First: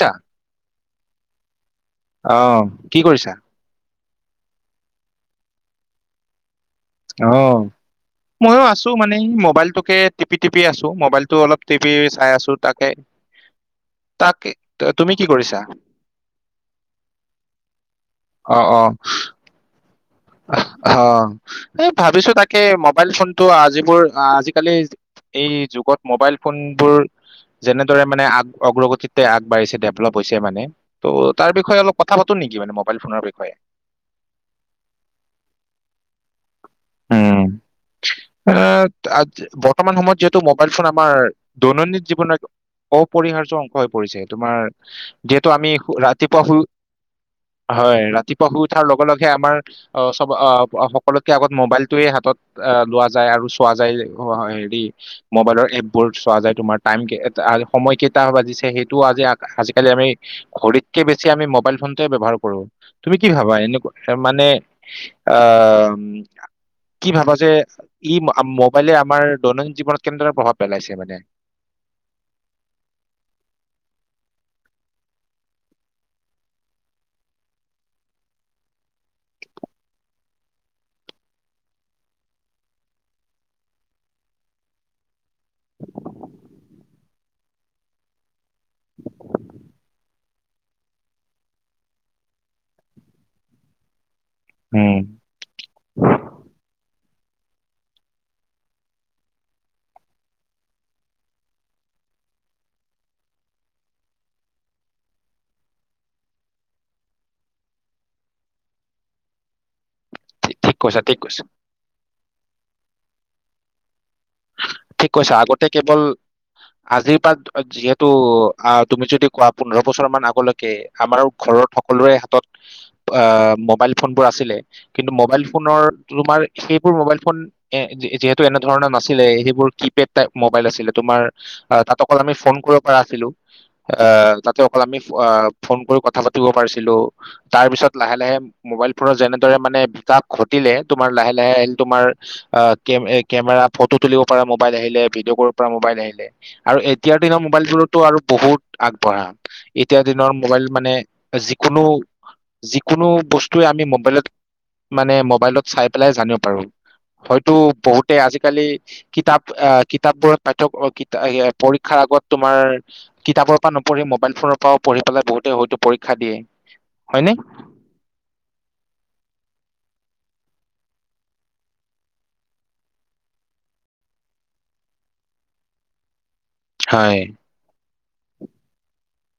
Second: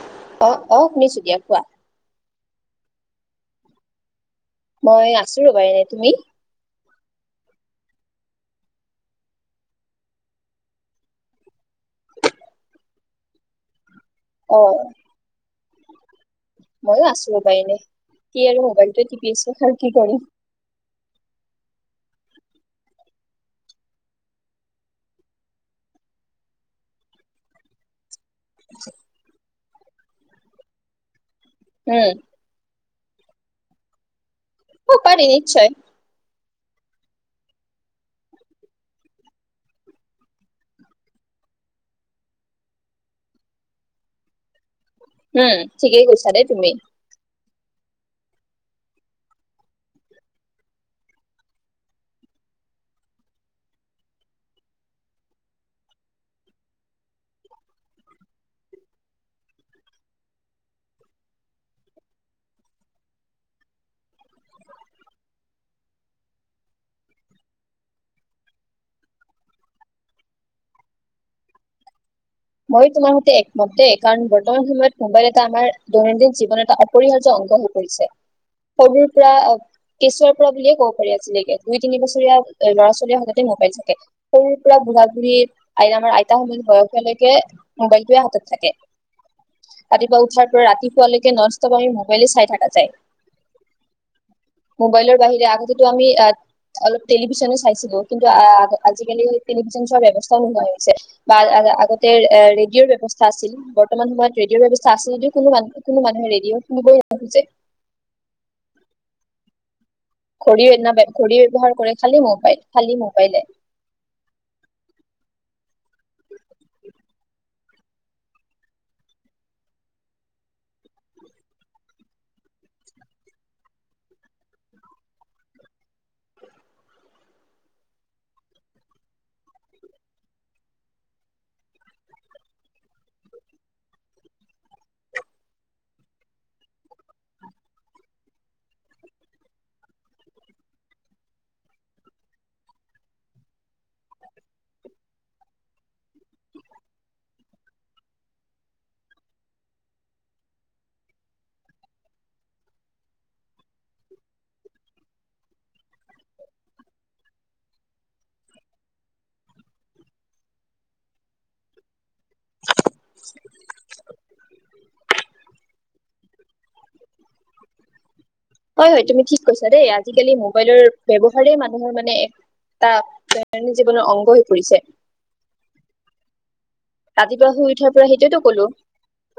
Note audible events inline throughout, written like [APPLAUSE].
ছা অ', অ', শুনিছো দিয়া কোৱা। অ', কি কৰিছা। মই আছো ঘৰত তুমি। অ মইও আছো মানে মোবাইলটোকে টিপি টিপি আছো মোবাইলটো অলপ টিপি চাই আছো তাকে। তাকে অ ত- তুমি কি কৰিছা? মইও আছো ৰবা এনে কি অ আৰু অ মোবাইলটো টিপি আছো কি কৰিম। অ এ ভাবিছো তাকে ম মোবাইল ফোনটো আজি মোৰ আজিকালি এই যুগত মোবাইল ফোনবোৰ যেনেদৰে মানে আ। অগ্ৰগতিতে আগবাঢ়িছে। ডেভলপ হৈছে মানে ত'। তাৰ বিষয়ে অলপ উম কথা পাতো নেকি মানে মোক। ম'বাইল ফোনৰ বিষয়ে। অ পাৰি নিশ্চয়। উম এ আজ বৰ্তমান সময়ত যিহেতু মোবাইল ফোন আমাৰ দৈনন্দিন জীৱনত অপৰিহাৰ্য অংশ হৈ পৰিছে তোমাৰ। যিহেতু উম আমি শু- ঠিকেই কৈছা ৰাতিপুৱা দেই শুই তুমি। হয় ৰাতিপুৱা শুই উঠাৰ লগে লগে আমাৰ। অ চব সকলোকে আগত মোবাইলটোৱে হাতত লোৱা যায় আৰু চোৱা যায় হেৰি মোবাইলৰ এপ বোৰ চোৱা যায় তোমাৰ টাইম সময় কেইটা বাজিছে সেইটোও আজি আজিকালি আমি ঘড়ীতকে বেছি আমি মোবাইল ফোনটোৱে ব্যৱহাৰ কৰো তুমি কি ভাবা এনেকুৱা মানে। অ কি ভাবা যে ই মোবাইলে আমাৰ দৈনন্দিন জীৱনত কেনেদৰে প্ৰভাৱ পেলাইছে মানে মই তোমাৰ সৈতে একমত দেই কাৰণ বৰ্তমান সময়ত মোবাইল এটা আমাৰ দৈনন্দিন জীৱনৰ এটা অপৰিহাৰ্য অংগ হৈ পৰিছে সৰুৰ পৰা কেঁচুৱাৰ পৰা বুলিয়ে কব পাৰি আজিলেগে দুই তিনি বছৰীয়া ল'ৰা ছোৱালীৰ হাততে মোবাইল থাকে সৰুৰ পৰা বুঢ়া বু়ঢ়ী আমাৰ আইতাৰ সময়ত বয়সলৈকে। এ মোবাইলটোৱে হাতত থাকে। ৰাতিপুৱা উঠি পৰা ৰাতিপুৱালৈকে নন ষ্ট্ৰপ আমি মোবাইলে চাই থকা যায়। উম মোবাইলৰ বাহিৰে আগতেতো আমি এক অলপ। টেলিভিছনে চাইছিলো কিন্তু আজিকালি টেলিভিচন চোৱাৰ ব্যৱস্থাও নোহোৱা হৈ গৈছে বা আগত। ৰেডিঅ'ৰ ব্যৱস্থা আছিল বৰ্তমান সময়ত ৰেডিঅ'ৰ ব্যৱস্থা আছিল যদি কোনো মান- কোনো মানুহে ৰেডিঅ' শুনিবই নোখোজে। ঠিক ঘড়ী ঠিক অন্য কৈছা ঠিক ঘড়ী কৈছা ব্যৱহাৰ কৰে খালি মোবাইল। খালি মোবাইলে ঠিক কৈছা আগতে কেৱল আজিৰ পৰা যিহেতু তুমি যদি কোৱা পোন্ধৰ বছৰ মান আগলৈকে আমাৰ ঘৰৰ সকলোৰে হাতত অহ মোবাইল ফোনবোৰ আছিলে কিন্তু মোবাইল ফোনৰ তোমাৰ সেইবোৰ মোবাইল ফোন এ যিহেতু এনেধৰণৰ নাছিলে এ বোৰ কিপেড টাইপ মোবাইল আছিল তোমাৰ অ তাত অকল আমি ফোন কৰিব পৰা আছিলো এ তাতে অকল আমি অ ফোন কৰি কথা পাতিব পাৰিছিলো তাৰ পিছত লাহে লাহে মোবাইলবোৰ যেনেদৰে মানে বিকাশ ঘটিলে তোমাৰ লাহে লাহে তোমাৰ অ কেমেৰ কেমেৰা ফটো তুলিব পৰা মোবাইল আহিলে ভিডিঅ' কৰিব পৰা মোবাইল আহিলে আৰু এতিয়াৰ দিনৰ মোবাইলবোৰতো আৰু বহুত আগবঢ়া এতিয়াৰ দিনৰ মোবাইল মানে যিকোনো যিকোনো বস্তুৱে আমি মোবাইলত মানে মোবাইলত চাই পেলাই জানিব পাৰো হয়তো বহুতে আজিকালি কিতাপ আহ কিতাপবোৰত পাঠক পৰীক্ষাৰ আগত তোমাৰ কিতাপৰ পৰা নপঢ়ি মোবাইল ফোনৰ পৰাও পঢ়ি পেলাই বহুতে হয়তো পৰীক্ষা দিয়ে [INAUDIBLE] হয় হয় তুমি ঠিক কৈছা দেই আজিকালি মোবাইলৰ ব্যৱহাৰেই মানুহৰ মানে এটা দৈনন্দিন জীৱনৰ অংগ হৈ পৰিছে হয় ৰাতিপুৱা শুই উঠি ঠি পৰা সেইটোৱেইটো কলো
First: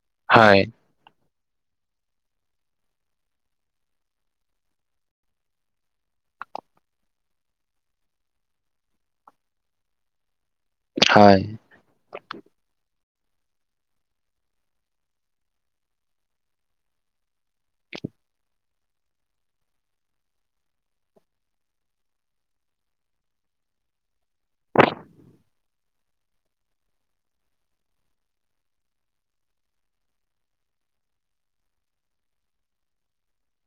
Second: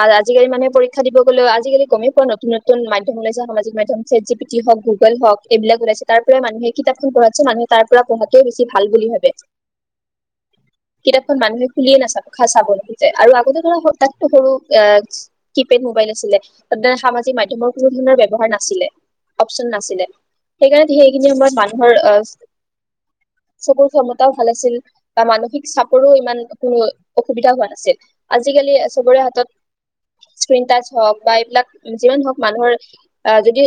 আআ আজিকালি হয় মানে পৰীক্ষা দিব বলৈ আজিকালি গমেই পোৱা নতুন নতুন মাধ্যম ওলাইছে সামাজিক মাধ্যম ছেট জি পিটি হওক গুগল হওক এইবিলাক ওলাইছে তাৰ পৰাই মানুহে কিতাপখন পঢ়াতকেচোন মানুহে তাৰ পৰা পঢ়াতোৱে বেছি ভাল বুলি ভাবে কিতাপখন হয় মানুহে খুলিয়ে নাচাযব আৰু আগতে ধৰা তাতকৈ সৰু আহ কিপেড মোবাইল আছিলে ত সামাজিক মাধ্যমৰ কোনো ধৰণৰ ব্যৱহাৰ নাছিলে অপচন নাছিলে সেইকাৰণেই কি হয় কি মানুহৰ অ চবৰ ক্ষমতাও ভাল আছিল মানসিক চাপৰো ইমান অসুবিধা হোৱা নাছিল আজিকালি সবৰে হাতত স্ক্ৰীন টাচ হওক বা এইবিলাক যিমান হওঁক মানুহৰ আহ যদি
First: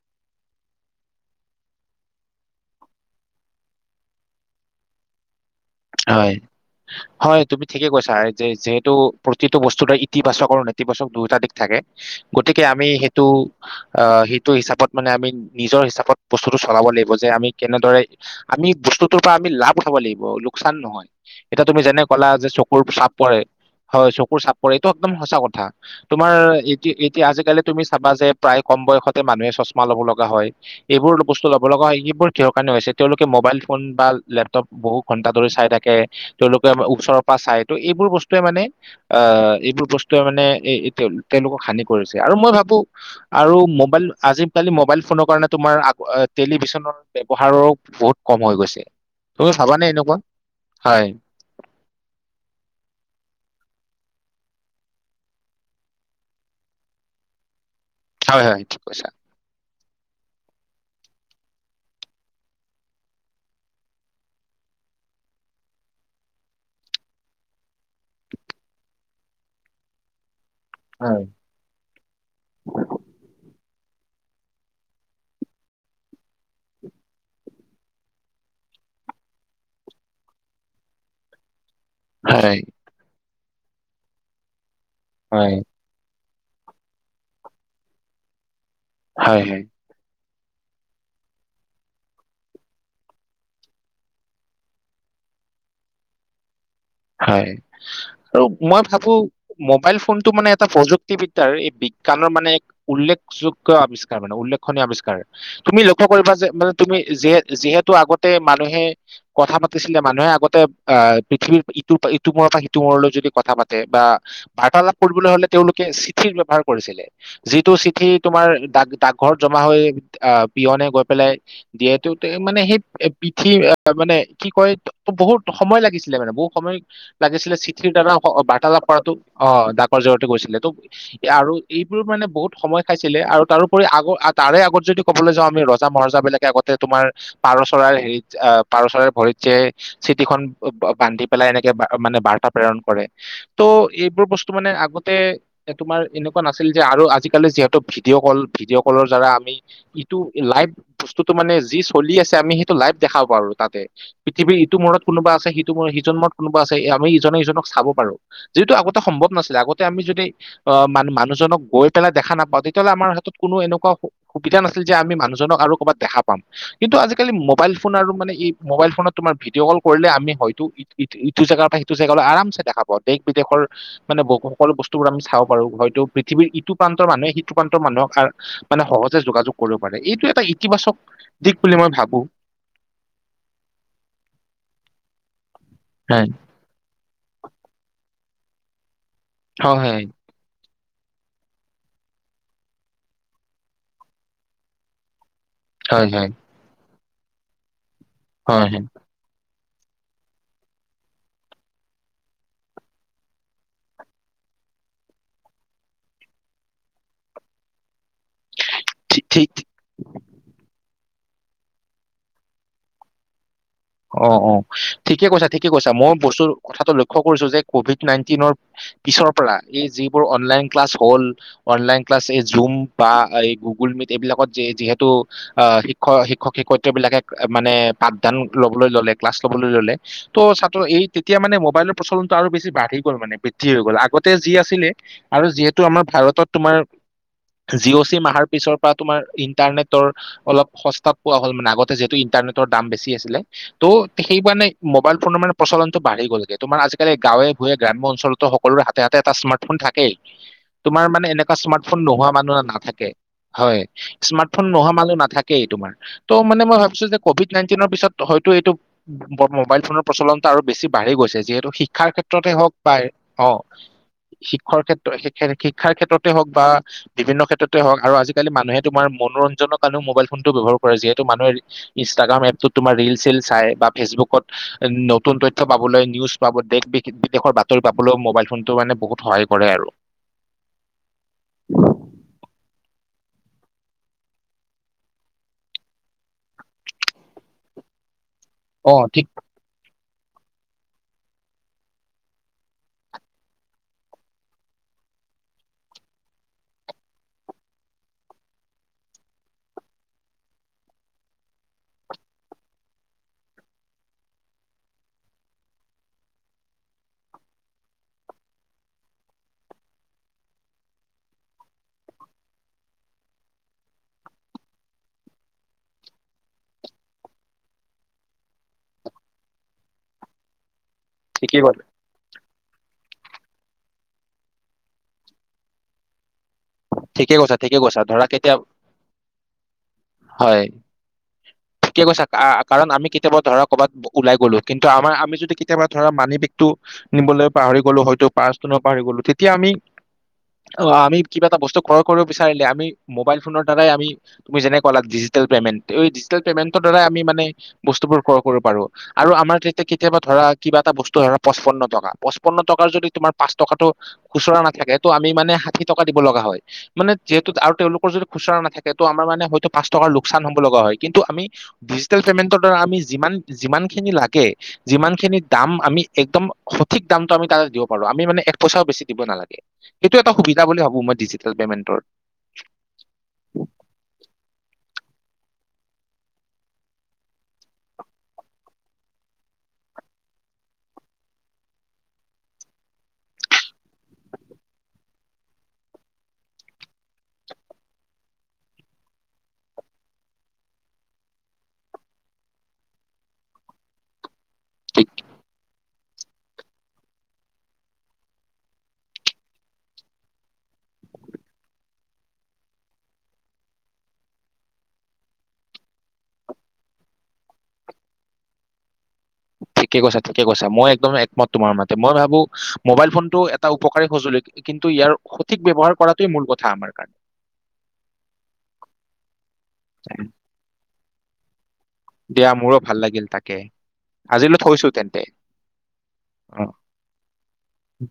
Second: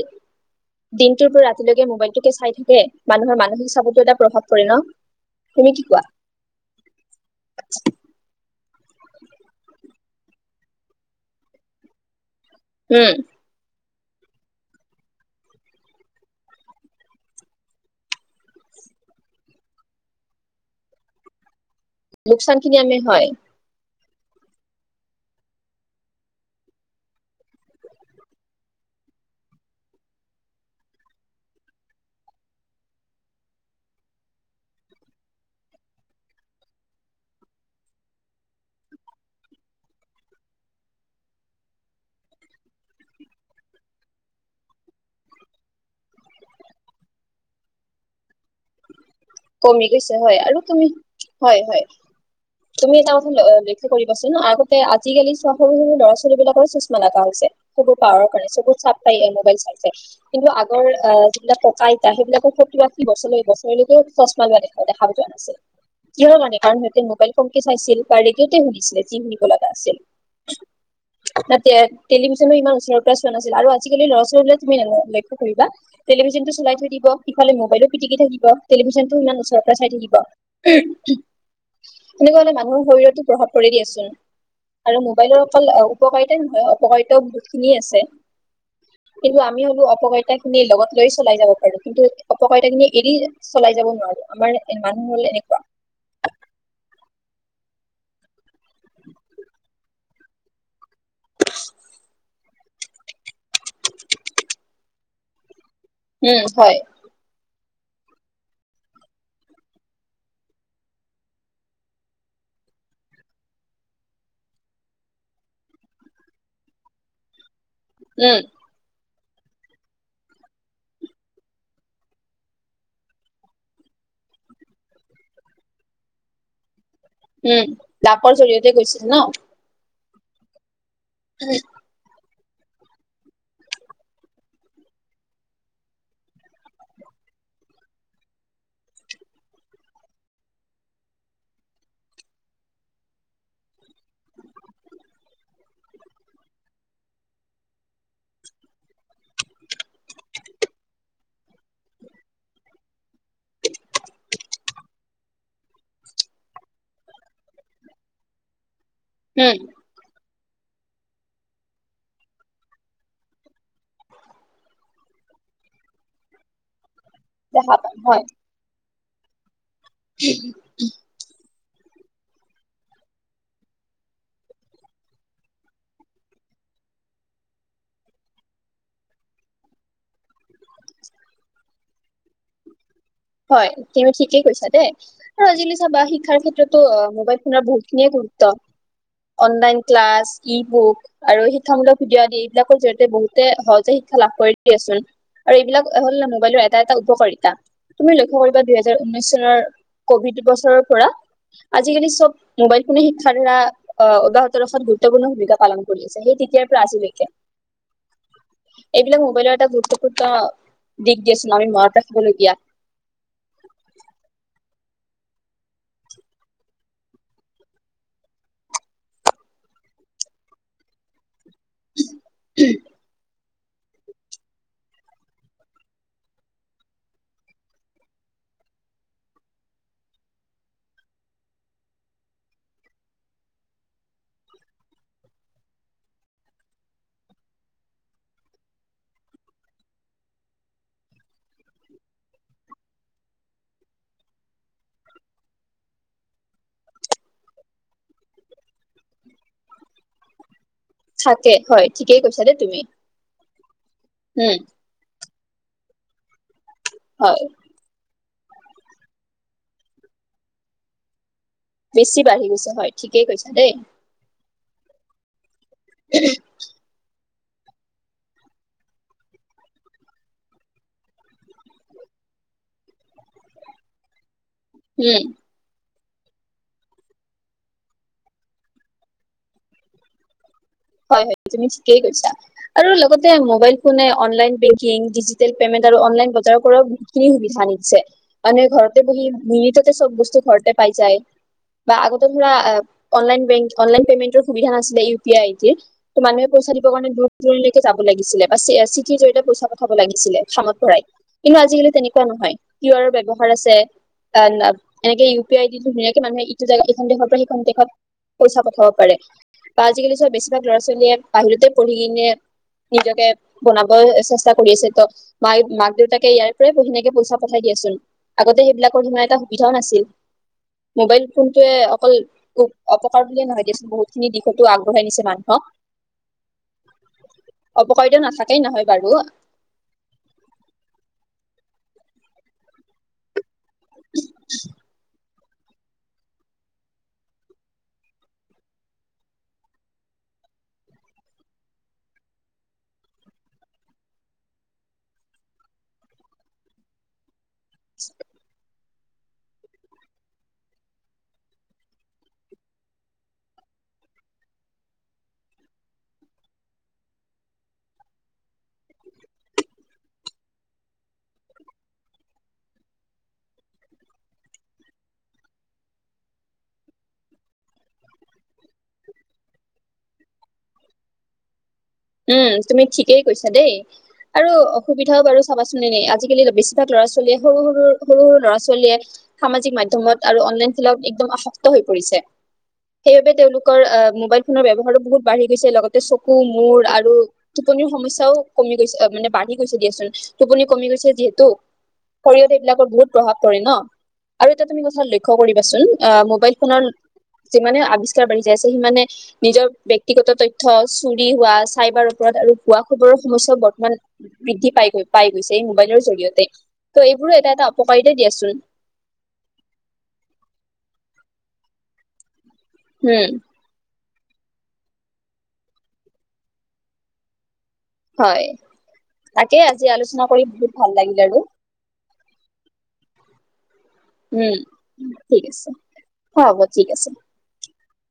দিনটোৰ পৰা ৰাতিলৈকে মোবাইলটোকে চাই থাকে মানুহৰ মানসিক চাপতো এটা প্ৰভাৱ পৰে ন তুমি কি কোৱা হয় হয় তুমি ঠিকে কৈছা যে টো প্ৰতিটো বস্তু ইতিবাচক আৰু নেতিবাচক দুয়োটা দিশ থাকে গতিকে আমি উম সেইটো অঁ সেইটো হিচাপত মানে আমি নিজৰ হিচাপত বস্তুটো চলাব লাগিব যে আমি কেনেদৰে আমি বস্তুটোৰ পৰা আমি লাভ উঠাব লাগিব লোকচান নহয় এটা তুমি যেনে ক'লা যে লোকচান খিনি চকুৰ আমি চাপ হয় পৰে হয় চকুৰ চাপ কৰে এইটো একদম সঁচা কথা তোমাৰ এতি এতিয়া আজিকালি তুমি চাবা যে প্ৰায় কম বয়সতে মানুহে চশমা লব লগা হয় এইবোৰ বস্তু লব লগা হয় সেইবোৰ কিহৰ কাৰণে হৈছে তেওঁলোকে মোবাইল ফোন বা লেপটপ বহুত ঘন্টা ধৰি চাই থাকে, তেওঁলোকে ওচৰৰ পৰা চাই ত' এইবোৰ বস্তুৱে মানে, আঁহ এইবোৰ বস্তুৱে মানে তেওঁলোকক হানি কৰিছে। আৰু মই ভাবো আৰু মোবাইল আজিকালি মোবাইল ফোনৰ কাৰণে তোমাৰ টেলিভিছনৰ ব্যৱহাৰো বহুত কম হৈ গৈছেই। তুমি ভাবানে কমি এনেকুৱাই গৈছে হয় আৰু তুমি হয় হয় তুমি এটা কথা লক্ষ্য কৰিবাচোন আগতে আজিকালি চোৱা সৰু সৰু ল'ৰা ছোৱালী বিলাকৰ চশমা লগা হৈছে চকুৰ পাৱাৰৰ হয় কাৰণে হয় চকুত ঠিক চাপ কৈছা পাই মোবাইল চাই কিন্তু আগৰ অঁ যিবিলাক ককা আইতা সেইবিলাকৰ সত্তৰ আশী বছৰলে বছৰেলৈকে চশমা লোৱা দেখা দেখা যোৱা নাছিল, মানে কাৰণ সিহঁতে মোবাইল কমকে চাইছিল বা ৰেডিঅ'তে শুনিছিলে যি শুনিব লগা আছিল হয় ন তাতে টেলিভিশনো ইমান ওচৰৰ পৰা চোৱা নাছিল আৰু আ আজিকালি লৰা ছোৱালী বিলাক লক্ষ্য কৰিবা টেলিভিশনটো চলাই থৈ দিব সিফালে মোবাইলটো পিটিকি থাকিব টেলিভিছন টো ইমান ওচৰ পৰা চাই থাকিব এনেকুৱা হলে হয় মানুহৰ শৰীৰতো প্ৰভাৱ পৰে দিয়াচোন আৰু মোবাইলৰ হয় অকল উপকাৰিত নহয় অপকাৰিতাওঁ বহুত খিনিয়ে আছে কিন্তু হয় আমি হয় হলো অপকাৰিতা লগত লৈ চলাই যাব পাৰো। কিন্তু, অপকাৰিতাখিনি এৰি চলাই যাব নোৱাৰো, আমাৰ মানুহ হ'ল এনেকুৱা। হয়, আৰু মই ভাবো মোবাইল ফোনটো মানে এটা প্ৰযুক্তিবিদ্যাৰ এই বিজ্ঞানৰ মানে এক উল্লেখযোগ্য আৱিষ্কাৰ মানে উল্লেখনীয় আৱিস্কাৰ। তুমি লক্ষ্য কৰিবা উম যে, মানে হয় তুমি যিহেত-যিহেতু টো আগতে মানুহে কথা পাতিছিলে মানুহে আগতে অঁ', পৃথিৱীৰ ই ইটো মূৰৰ পৰা সিটো মূৰলৈ যদি কথা পাতে বা বাৰ্তালাপ কৰিবলৈ হ'লে তেওঁলোকে চিঠিৰ ব্যৱহাৰ কৰিছিলে যি টো চিঠি উম তোমাৰ ডাক-ডাক ঘৰত জমা হৈ আহ পিয়নে গৈ পেলাই দিয়েতো, মানে সেই পিঠি মানে কি কয় বহুত সময় লাগিছিলে মানে বহুত সময় লাগিছিলে উম চিঠিৰ দ্বাৰা লাকৰ জৰিয়তে বাৰ্তালাপ গৈছিল কৰাটো ন অঁ', ডাক গৈছিলেটো। আৰু এইবোৰ মানে বহুত সময় খাইছিলে আৰু তাৰোপৰি আগ তাৰে আগত যদি ক'বলৈ যাওঁ আমি ৰজা মহাৰজা বিলাকে আগতে তোমাৰ পাৰ চৰাই হেৰিত পাৰ চৰাইৰ ভৰিত যে চিঠিখন বান্ধি পেলাই এনে মানে বাৰ্তা প্ৰেৰণ কৰে। ত' এইবোৰ বস্তু মানে আগতে এ তোমাৰ এনেকুৱা নাছিল যে, আৰু আজিকালি যিহেতু ভিডিঅ' কল ভিডিঅ' কলৰ দ্বাৰা আমি ইটো লাইভ বস্তুতটো মানে যি চলি আছে আমি সেইটো লাইভ দেখাব পাৰো তাতে। পৃথিৱীৰ ইটো মূৰত কোনোবা আছে সিটো মূৰত সি কোনোবা আছে আমি ইজনে সিজনক চাব পাৰো যিহেটো আগত টো সম্ভৱ উম নাছিলে আগতে আমি যদি অ', মান মানুহজনক গৈ পেলাই দেখা নাপাওঁ তেতিয়াহ'লে আমাৰ হাতত কোনো এনেকোৱা সুবিধা নাছিল যে, আমি মানুহজনক আৰু ক'ৰবাত দেখা পাম। কিন্তু আজিকালি মোবাইল দেখা ফোন পাম আৰু হয় মানে এই মোবাইল ফোনত তোমাৰ ভিডিঅ' কল কৰিলে আমি হয়তো ইটো ইটো জেগাৰ পৰা সিটো জেগালৈ আৰাম চে দেখা পাওঁ। দেশ বিদেশৰ মানে বহু সকলো বস্তুবোৰ আমি চাব পাৰো হয়তো পৃথিৱীৰ ইটো প্ৰান্তৰ মানুহে সিটো প্ৰান্তৰ মানুহক মানে সহজে যোগাযোগ কৰিব পাৰে এইটো এটা ইতিবাচক দিশ বুলি মই ভাবো। হয়, তুমি ঠিকেই কৈছা দেই। আৰু আজিকালি চাবা হয় শিক্ষাৰ ক্ষেত্ৰতো মোবাইল ফোনৰ বহুত খিনিয়ে তোৰ ত হয় অনলাইন হয় ক্লাছ কি বুক আৰু শিক্ষামূলক ভিডিঅ' আদি এইবিলাকৰ জৰি়য়তে বহুতে সহজে শিক্ষা লাভ কৰে দিয়াচোন। আৰু এইবিলাক হয় হ'ল, হয় মোবাইলৰ এটা, এটা উপকাৰিতা। তুমি লক্ষ্য কৰিবা হয়, হয়। দুহেজাৰ ঊনৈশ চনৰ কভিড বছৰৰ পৰা আজিকালি চব মোবাইল ফোনে শিক্ষাৰ দ্বাৰা আহ অব্যাহত ৰখাত গুৰুত্বপূৰ্ণ ভূমিকা পালন কৰি আছে সেই তেতিয়াৰ পৰা আজিলৈকে। এইবিলাক ঠিক ঠিক মোবাইলৰ এটা গুৰুত্বপূৰ্ণ দিশ দিয়াচোন আমি মনত ৰাখিবলগীয়া। [UNINTELLIGIBLE] অ অ ঠিকে কৈছা ঠিকে কৈছা মই বস্তু কথাটো লক্ষ্য কৰিছো যে কভিড নাইনটিনৰ পিছৰ পৰা এই যিবোৰ অনলাইন ক্লাছ হ'ল অনলাইন ক্লাছ এই জুম‌ বা এই গুগুল মিট এইবিলাকত যি যিহেতু আ শিক্ষ শিক্ষক শিক্ষয়ত্ৰী বিলাকে মানে পাঠদান ল'বলৈ ল'লে ক্লাছ ল'বলৈ ল'লে ত' ছাত্ৰ এই তেতিয়া মানে মোবাইলৰ প্ৰচলনটো আৰু বেছি বাঢ়ি গ'ল মানে বৃদ্ধি হৈ গ'ল আগতে যি আছিলে আৰু যিহেতু আমাৰ ভাৰতত তোমাৰ জি অ' চিম আহৰ পিছৰ পৰা তোমাৰ ইণ্টাৰনেটৰ অলপ সস্তাত পোৱা হ'ল মানে আগতে যিহেতু ইণ্টাৰনেটৰ দাম বেছি আছিলে। ত' সেই মানে মোবাইল ফোনৰ মানে প্ৰচলনটো বাঢ়ি গ'লগে তোমাৰ আজিকালি গাঁৱে ভূঞে গ্ৰাম্য অঞ্চলতো সকলোৰে হাতে হাতে এটা স্মাৰ্ট ফোন থাকেই, তোমাৰ মানে থাকে এনেকুৱা হয় স্মাৰ্টফোন ঠিকেই নোহোৱা কৈছা মানুহ দেই তুমি। নাথাকে হয় স্মাৰ্ট উম, ফোন নোহোৱা মানুহ নাথাকে। কেই তোমাৰ তো মানে মই ভাবি ছো যে হয়। ক'ভিড নাইণ্টিনৰ পিছত হয়তো এইটো মোবাইল ফোনৰ প্ৰচলনতা আৰু বেছি বাঢ়ি গৈছে। যিহেতু শিক্ষাৰ বেছি বাঢ়ি ক্ষেত্ৰতে গৈছে হওক হয় বা ঠিকেই কৈছা অ' দেই শিক্ষাৰ ক্ষেত্ৰত শিক্ষাৰ ক্ষেত্ৰতে হওক বা বিভিন্ন ক্ষেত্ৰতে হওঁক, আৰু আজিকালি মানুহে তোমাৰ মনোৰঞ্জনৰ কাৰণে মোবাইল ফোনটো ব্যৱহাৰ কৰে যিহেতু মানুহে ইনষ্টটাগ্ৰাম এ'পটোত তোমাৰ ৰিল চিল চাই বা ফেচবুকত উম নতুন তথ্য পাবলৈ নিউজ পাব, দেশ বিদেশৰ বাতৰি পাবলৈও মোবাইল ফোনটো মানে বহুত সহায় কৰে আৰু। হয় যে মোবাইল ফোনে অনলাইন বেংকিং, ডিজিটেল পেমেণ্ট আৰু অনলাইন বজাৰ কৰা বহুতখিনি সুবিধা নিছে মানে অ ঘৰতে ঠিক বহি মিনিটত চব বস্তু ঘৰতে পাই যায় বা আগতে ধৰা অনলাইন বেংকিং অনলাইন পেমেন্টৰ সুবিধা নাছিলে ইউ পি আই মানুহে পইচা দিবৰ কাৰণে দূৰ দূৰলৈকে যাব লাগিছিলে বা চিঠিৰ জৰিয়তে পইচা পঠাব লাগিছিলে খামত ভৰাই, কিন্তু আজিকালি তেনেকোৱা নহয়। কিউ আৰৰ ব্যৱহাৰ আছে, এনেকে ইউ পি আই দি ধুনীয়াকে মানুহে ইটো জেগা এইখন দেশৰ পৰা সেইখন দেশত পইচা পঠাব পাৰে বা আজিকালি চোৱা বেচি লাক ল'ৰা ছোৱালীয়ে বাহিৰতে পঢ়ি কিনে নিজকে বনাব চেষ্টা কৰি আছে। ত মায় মাক দেউতাকে ইয়াৰ পৰাই ধুনীয়াকে পইচা পঠাই দিয়েচোন, আগতে সেইবিলাকৰ সিমান এটা সুবিধাও নাছিল। মোবাইল ঠিকে ফোনটোৱে কৈছা অকল অপকাৰ বুলিয়ে নহয় দিয়াচন, বহুতখিনি দিশতো আগঢ়াই নিছে মানুহ হ ঠিকে কৈছা ঠিকে কৈছা, ধৰা কেতিয়া, নহয় বাৰু হয় ঠিকে কৈছা, কাৰণ আমি কেতিয়াবা ধৰক ক'ৰবাত ওলাই গ'লো, কিন্তু আমাৰ আমি যদি কেতিয়াবা ধৰা মানি বেগটো নিবলৈ পাহৰি গলো হয়টো পাৰ্চটো নিব পাহৰি গলো তেতিয়া আমি অ' আমি কিবা এটা বস্তু ক্ৰয় কৰিব বিচাৰিলে আমি মবাইল ফনৰ দ্বাৰা আমি, তুমি যেনেকৈ ক'লা ডিজিটেল পেমেণ্ট, এই ডিজিটেল পেমেণ্টৰ দ্বাৰাই আ আমি মানে বস্তুবোৰ ক্ৰয় কৰিব পাৰো। আৰু আমাৰ তেতিয়া কেতিয়াবা ধৰা কিবা এটা বস্তু ধৰা পঁচপন্ন টকা পঁচপন্ন টকাৰ যদি তোমাৰ পাঁচ টকাটো খুচুৰা নাথাকে তটো আমি মানে ষাঠি টকা দিব লগা হয়। মানে যিহেতু আৰু তেওঁলোকৰ যদি খুচুৰা নাথাকে তটো আমাৰ মানে হয়টো পাঁচ টকাৰ লোকচান হব লগা হয়, কিন্তু আমি ডিজিটেল পেমেন্টৰ দ্বাৰা আমি যিমান যিমান খিনি লাগে যিমান খিনি দাম আমি একদম সঠিক দামটো আমি তাতে দিব পাৰো। আমি মানে এক পইচাও বেছি দিব নালাগে, সেইটো এটা সুবিধা বুলি ভাবো মই ডিজি টেল পেমেণ্ট উম, তুমি ঠিকেই কৈছা দেই, আৰু অসুবিধা বাৰু চাবাচোন আজি কালি বেছিভাগ লৰা ছোৱালী সৰু সৰু সৰু লৰা ছোৱালীয়ে সামাজিক মাধ্যমত আৰু অনলাইন খেল একদম আসক্ত হৈ পৰিছে। সেইবাবে তেওঁলোকৰ মোবাইল ফোনৰ ব্যৱহাৰতো বহুত বাঢ়ি গৈছে, লগতে চক, মুৰ আৰু টোপনীৰ সমস্যাও কমি গৈছে মানে বাঢ়ি গৈছে দিয়াচোন, টোপনি কমি গৈছে যিহেতু শৰীৰত এইবিলাকৰ বহুত প্ৰভাৱ পৰে ন। আৰু এটা তুমি কথা ঠিক লক্ষ্য কৰিবাচোন, অ' মোবাইল ফোনৰ যিমানে আৱিষ্কাৰ বাঢ়ি যাই আছে সি মানে নিজৰ ব্যক্তিগত তথ্য চুৰি হোৱা চাইবাৰ অপৰাধ আৰু ভুৱা খবৰৰ সমস্যাও বৰ্তমান বৃদ্ধি পাই পাই গৈছে এই মোবাইলৰ জৰিয়তে, ত' এইবোৰো এটা এটা অপকাৰিতা দিয়াচোন। ঠিকে কৈছা ঠিকে কৈছা, মই একদম একমত তোমাৰ মাতে। মই ভাবো মোবাইল উম ফোনটো এটা উপকাৰ কাৰি সঁজুলি, কিন্তু ইয়াৰ সঠিক ব্যৱহাৰ কৰাটোৱে মূল কথা আমাৰ কাৰণে। হয়, তাকে আজি আলোচনা কৰি বহুত ভাল লাগিল। [UNINTELLIGIBLE] দিয়া মোৰো ভাল লাগিল তাকে উম আজিলৈ থৈছো তেন্তে ঠিক আছে হ হ'ব ঠিক আছে। উ।